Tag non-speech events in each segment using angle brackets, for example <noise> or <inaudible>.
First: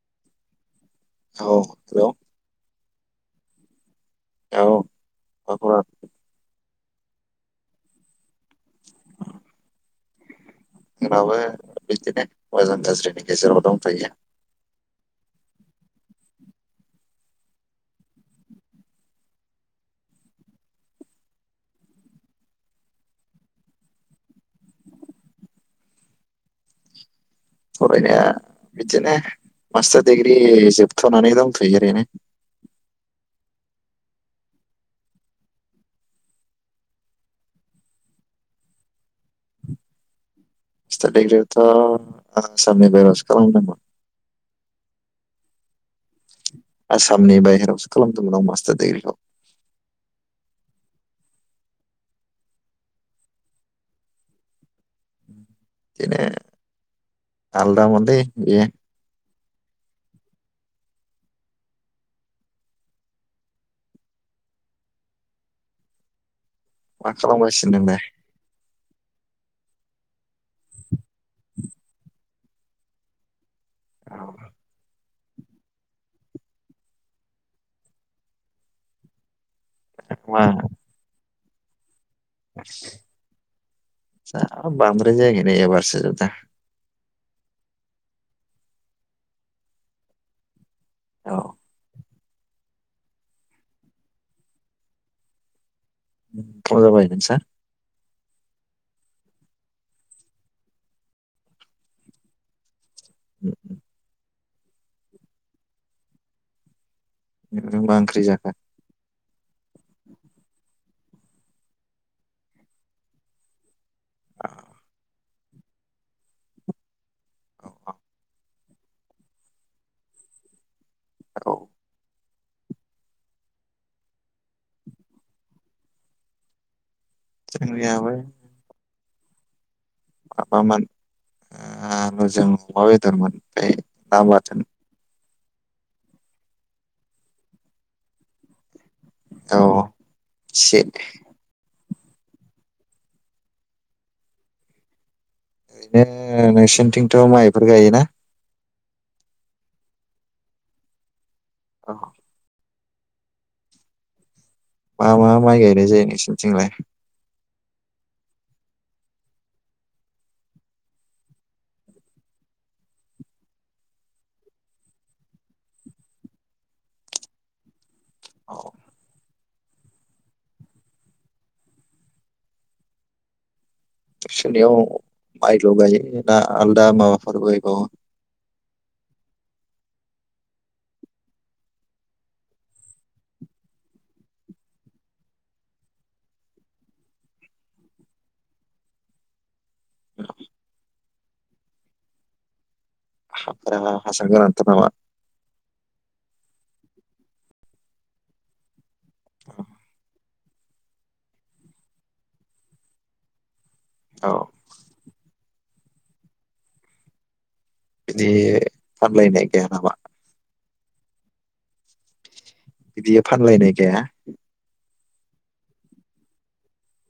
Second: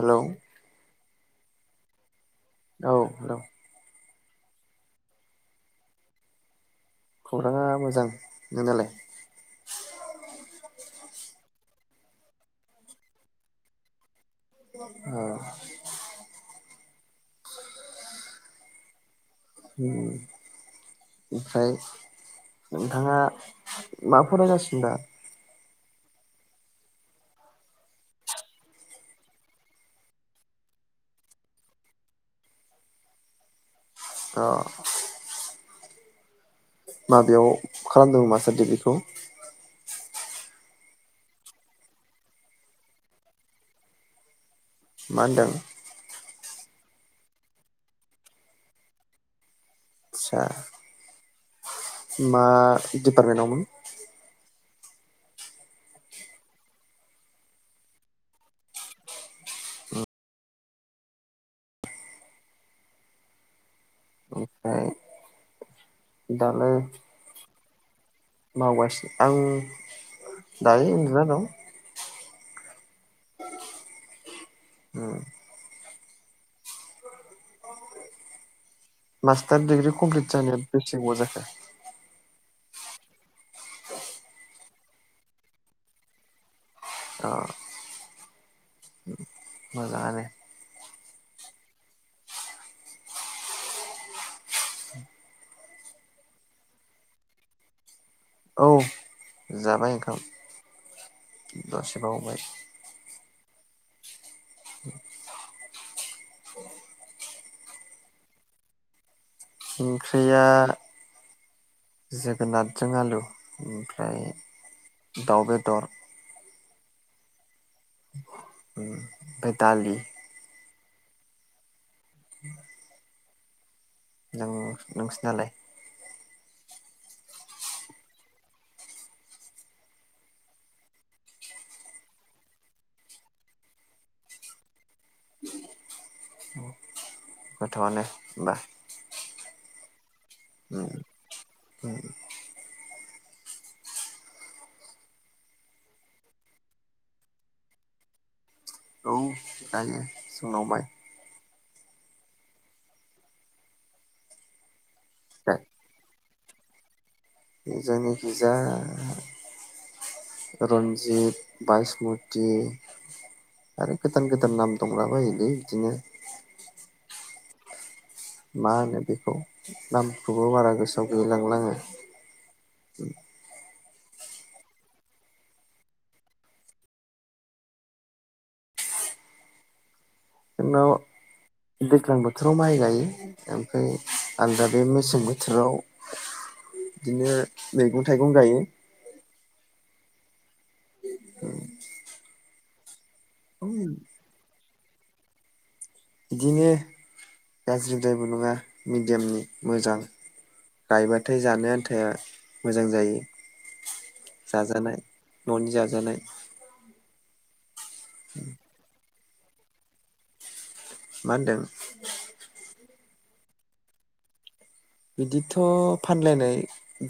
हेल' औ औ हेलौ औ मा खौरां खौरांङा मोजां नोंनालाय <unintelligible> बिदिनो मोजां गाज्रिनि गेजेराव दंफायो औ ओमफ्राय नोंथाङा मा फराय गासिनो दा फरायनाया बिदिनो मास्टार डिग्रि जोबथ'नानै दंथ'यो ओरैनो अ माबेयाव खालामदोंमोन मास्टार डिग्रिखौ मास्टार डिग्रिखौ थ' आसामनि बाहेराव सो खालामदों मोन मा होनदों। आसामनि बाहेरावसो खालामदोंमोन आं मास्टार दिग्रिखौ आदसा मा डिपार्टमेन्टावमोन। <unintelligible> आलदा मोन्दै बियो। दालै। सिन थांबाय। मावगासिनो आं दायो उन्दुना दं औ ओम मास दा डिग्रि कमप्लिट जानाया बेसे गोबाव जाखो। बास जा बांद्राय जायिनाया एबारसो दा। अ ओम मोजाङानो। औ ओमथ जाबायमोन सा। औ जाबाय ओंखाम दसेबावबाय। <unintelligible> <unintelligible> नों मा ओंख्रि जाखो। ओंख्रिया जोगोनादजों आलु ओम। <unintelligible> दाउ बेदर। औ। ओम फाय दालि। औ। <inaudible> नों नोंसोनालाय। जोंनियाबो। माबामोन ओ आलु जों अमा बेदरमोन फाय ना बाथोन। गोथावानो ओमबा। औ ओ। सेद। ओम। ओरैनो नोंसोरनिथिंथ' माइफोर गायोना? औ गायो जोंनाव माय। औ। मा मा माइ गायनाय जायो नोंसोन थिंलाय। जोंनिखिजा रन्जित बायसमुति आरो गोदान गोदान नाम दंला बायोलै इदिनो। औ मा होनो बेखौ। नामखौबो बारा गोसोआव गोैलैलांला आंङो। नोंसोरनियाव माइल गायोना आलदा माबाफोर गायबावो। जोंनाव दैज्लां बोथोराव माइ गायो ओमफ्राय आलादा बे मेसें बोथोराव बिदिनो मैगं थाइगं गायो। <unintelligible> ओ हाब्राङा हासार गोनांथार नामा इदिनो गाज्रिदायबो नङा। मिडियामनि, मोजां। गायबाथाय जानो आन्थाया मोजां जायो। औ जाजानाय न'नि जाजानाय। बिदि आग्लायनाय गाया नामा? मा होनदों? बिदि फानलानाय गैया? बिदिथ' फानलायनाय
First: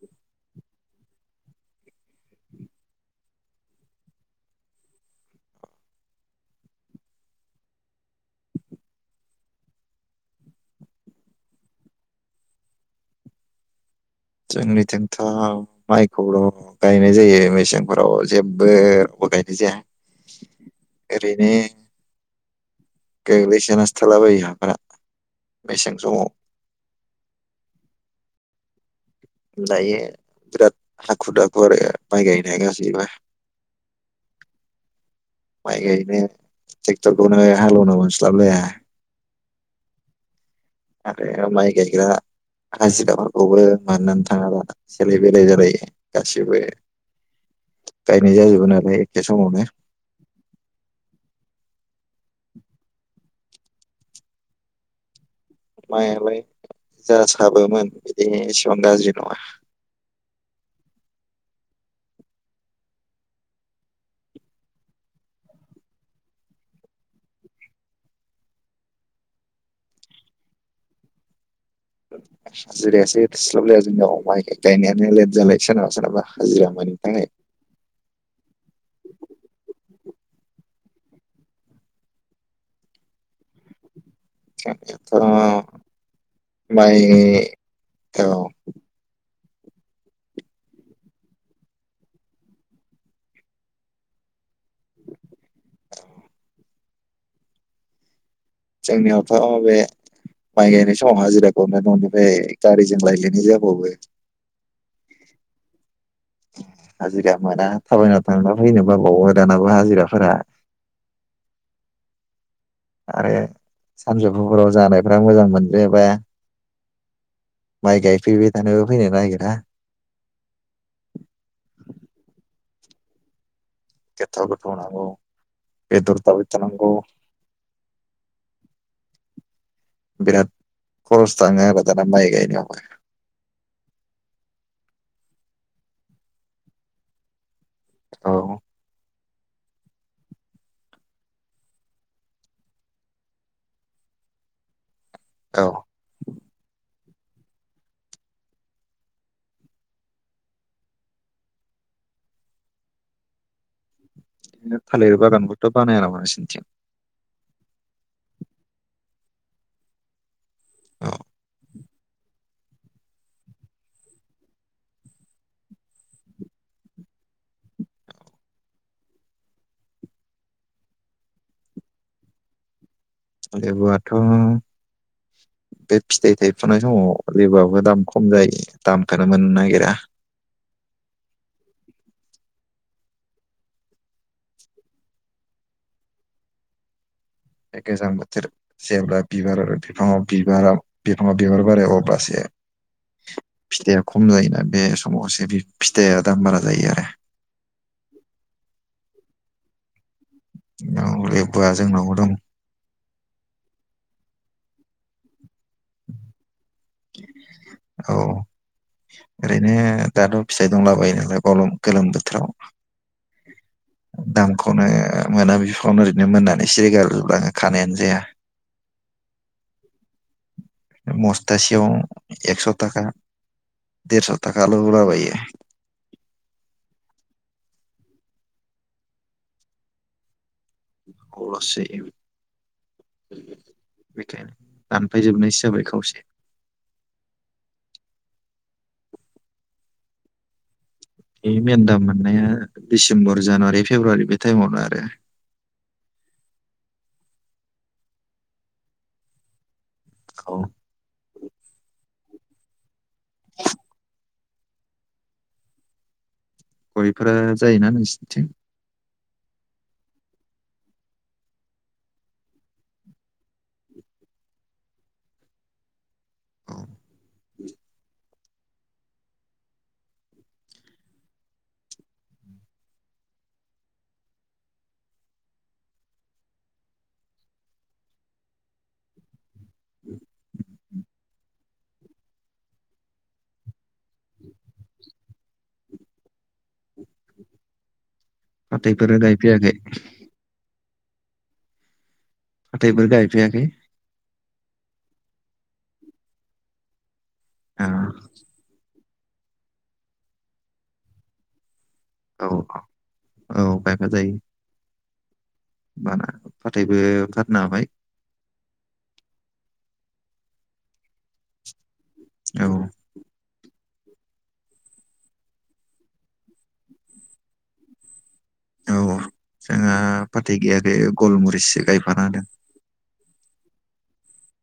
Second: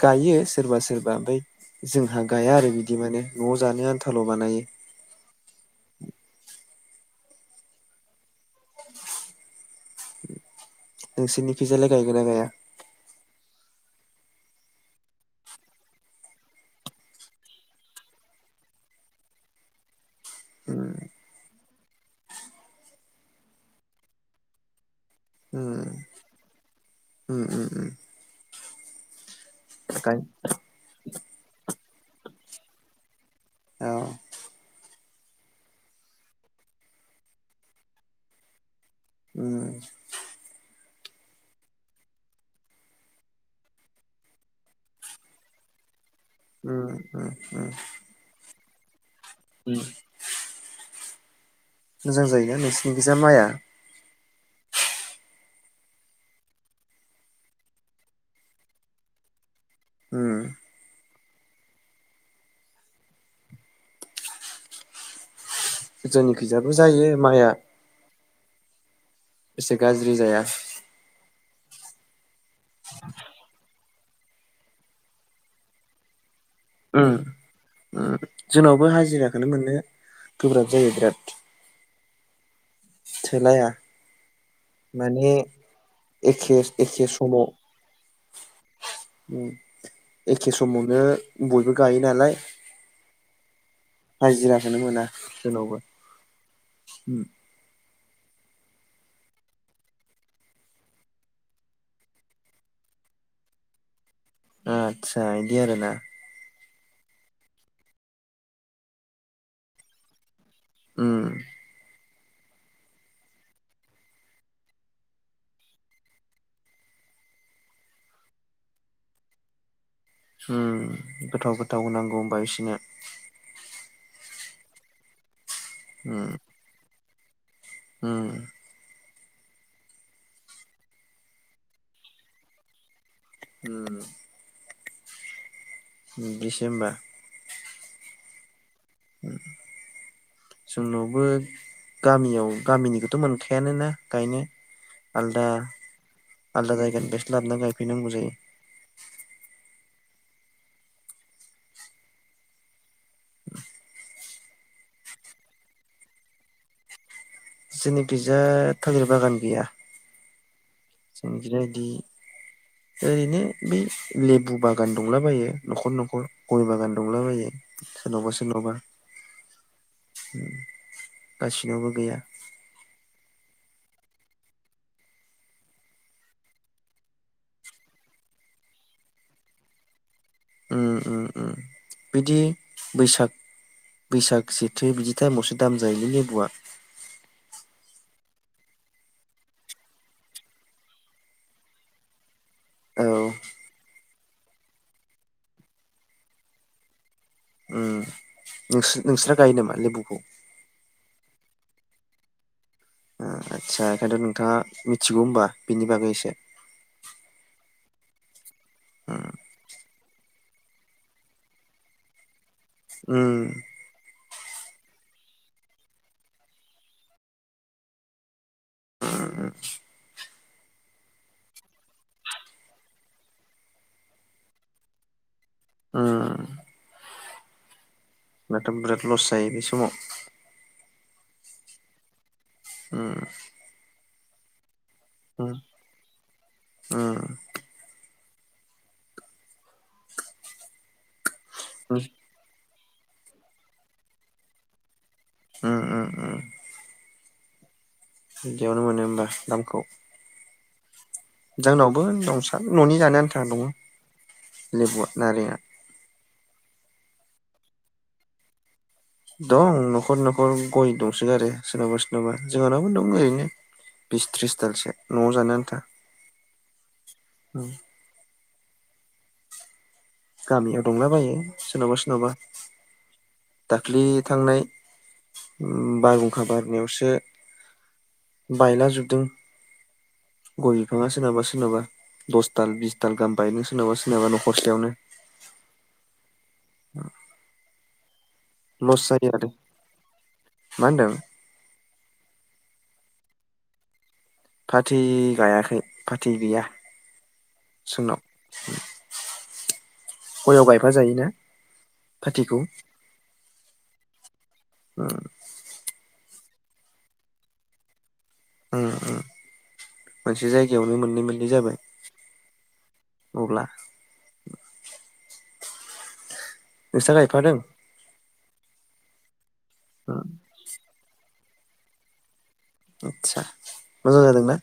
गायो सोरबा सोरबा ओमफ्राय जोंहा गाया आरो बिदि माने न'आव जानो आन्थाल' बानायो। <inaudible> नोंसोरनि खैजालाय गायगोन ना गाया? जोंनिथिंथ' माइखौल' गायनाय जायो मेसेंफोराव जेबो रावबो गायनाय जाया उम ओरैनो, गोग्लैसोनोनसथालाबायो हाफोरा। उम मेसें समाव <inaudible> उम उम उम। दायो गाय बिराद हाखु दाखु आरो। माइ गायनाया गसिबा। औ माइ गायनो टेक्टरखौनो हालेवनो मोनस्लाबलाया। उम। आरो माइ गायग्रा हाजिराफोरखौबो मोननोनो थाङा दा सेलाय बेले जालायो गाससिबो उम उम उम <inaudible> गायनाय जायो। ज'नालाय एखे समावनो। <inaudible> उम मोजां जायोना नोंसिनि खिजा माइआ? माइयालाय जा साबोमोन बिदि एसेबां गाज्रि नङा। उम जोंनिखैजायाबो जायो माइआ। एसे गाज्रि जाया। <inaudible> हाजिरायासो थोस्लाब लाया। जोंनाव माइ <unintelligible> नो लेट जालायो सोरनाबा सोरनाबा हाजिरा मोनैनि उम थाखाय <inaudible> उम जोंनावबो हाजिराखौनो मोनो गोब्राब जायो बिराद। थोलाया। माने <unintelligible> एखे माइ एखे समाव अ <inaudible> एखे समावनो बयबो गायो नालाय <inaudible> हाजिरा खोनो मोना जोनावबो उम जोंनियावथ' बे माइ गायनाय समावहाय हाजिरा खौनौ न'निफ्राय गारिजों लायलायनाय जाबावो। आतसा बिदि आरो ना? हाजिरा मोना थाबायना थांना फैनो बाबावो दानाबा हाजिराफोरा। ओम। आरो <inaudible> सानजुफुफोराव जानायफोरा मोजां मोनजायाबा <inaudible> माइ गायफैबाय थानोबो फैनो बायो ना। ओम गोथाव गोथाव होनांगौ होमबा बिसनो <unintelligible> बेदर जाबाय थानांगौ। ओम बिराद खरस थांग बा दाना माय गाय नायावबो होम बिदिसोओमबा? औ जोंनावबो गामियाव गामिनिखौथ' मोनखायानोना गायनो। आलदा औ आलदा जायगानि बेस लाबोना गायफैनांगौ जायो। <unintelligible> बिदिनो थालिर बागानखौथ' बानाया नामा नोंसोरनिथिं? जोंनिखिजा थालिर बागान गैया। औ जोंनिथिंजाय बिदि ओरैनो बे लेबु बागान दंलाबायो न'खर न'खर गय बागान दंलाबायो सोरनावबा सोरनावबा, गासिनावबो गैया। लेबुआथ' बे फिथाइ थाइफुनाय समाव लेबुआबो दाम खम जायो दामखौनो मोननो नागिरा ओम ओम ओम बिदि बैसाग बैसाग जेथो बिदि टाइमावसो दाम जायोलै लेबुआ। गोजां बोथोर जेब्ला बिबार आरो बिफाङाव बिबारा बिफाङाव बिबार बारो अब्लासो औ फिथायाइया खम जायोना बे समावसो फिथाइया दाम बारा जायो आरो। नोंस नोंसोरा गायो नामा लेबुखौ? औ लेबुया जोंनाव दं। ओ आदसा ओंखायनोथ' नोंथाङा मिथिगौ होनोमबा बिनि बागैसे औ ओरैनो दाथ' फिथाइ दंला बायो नालाय गरम गोलोम बोथोराव। ओम दामखौनो मोना बिफ्रावनो ओरैनो मोननानै सिरि गारजोबलाङो। <unintelligible> बस्थासेयाव एकस' थाखा देरस' थाखाल' होलाबायो। ओ माथो बिराद लस जायो बे समाव <unintelligible> <unintelligible> बिखेनो <unintelligible> उम दानफायजोबनायसो जाबाय खावसे। उम ए मेनदा मोननाया दिडिसेम्बर जानुवारि फेब्रुवारि बे टाइमावनो आरो ओ-ओ -ओ इयावनो मोनो होनबा सिथामखौ औ जोंनावबो दंसा न'नि जानायानो था दंङ लेबुआ नारेंया गय'फोरा जायोना नोंसिथिं दं नखर नखर गय दंसो आरो सोरनावबा सोरनावबा जोंहानावो दं ओरैनो बिस, थ्रिस दालसो न'आव जानो आन्था औ औ गामियाव दंलाबायो सोरनावबा सिनावबा दाख्लै थांनाय बायहुंखा बारनायावसो बायलाजोबदों गय बिफांङा सोरनाबा सोरनावाबा दसथाल, बिसथाल गाहाम बायदों सोरनावबा सोरनाबा नखरसेयावनो <inaudible> लस फाथैफोर जायो आरो गायफेयाखै मा होनदों फाथैफोर गायफायाखै फाथै गायाखै फाथै गैया आ, सोंनाव गय आव गायफा जायोना औ फाथैखौ औ गायफा जायो। ओ बाना फाथैबो फाननो हाबाय ओ ओ मोनसे जायगायावनो मोननै मोननै जाबाय औ अब्ला <inaudible> नोंस्रा गायफादों औ जोंहा फाथै गैयाखै गलमु इसे गायफाना होदों आथसा मोजां जादों ना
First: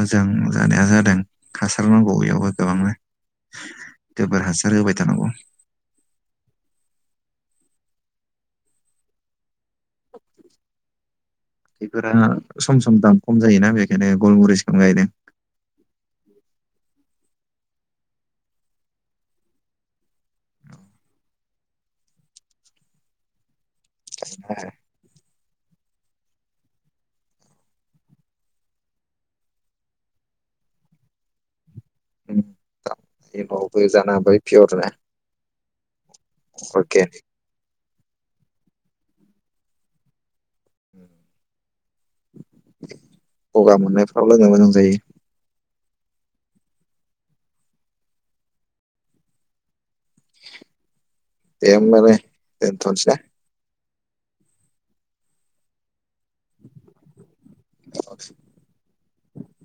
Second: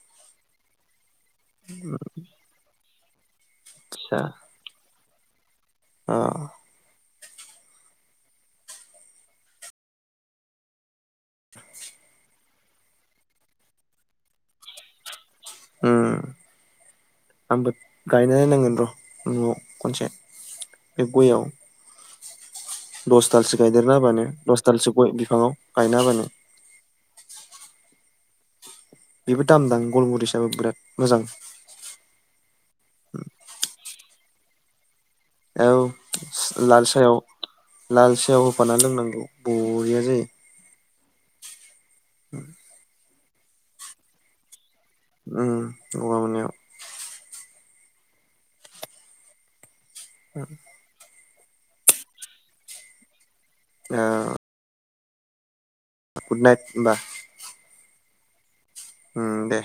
मोजां जानाया जादों। हासार नांगौ एयावबो गोबांनो गोबोर हासारहोबाय जानांगौ औ बेफोरानो सम सम दाम खम' जायोना बेखायनो गलमुरिसखौनो गायदों उम। आंबो गायना नांगोन र' न'आव खनसे बे गयआव दस दाल सो गायदेरना होबानो दसदालसो गय बिफांङाव गायनाबानो बेबो दामदां गलमुरिसाबो बिराद मोजां <unintelligible> एबावबो जाना <unintelligible> औ। लाल सायाव लाल सायाव होफानानानै लोंनांगौ बरिया जायो। उ <unintelligible> गगा मोननायफ्राव लोंनो मोजां जायो। उम गगा मोनायाव। <unintelligible> ए होबालाय दोनथ'सै। <unintelligible> गुड नाइट होनबा। <unintelligible> ओम दे।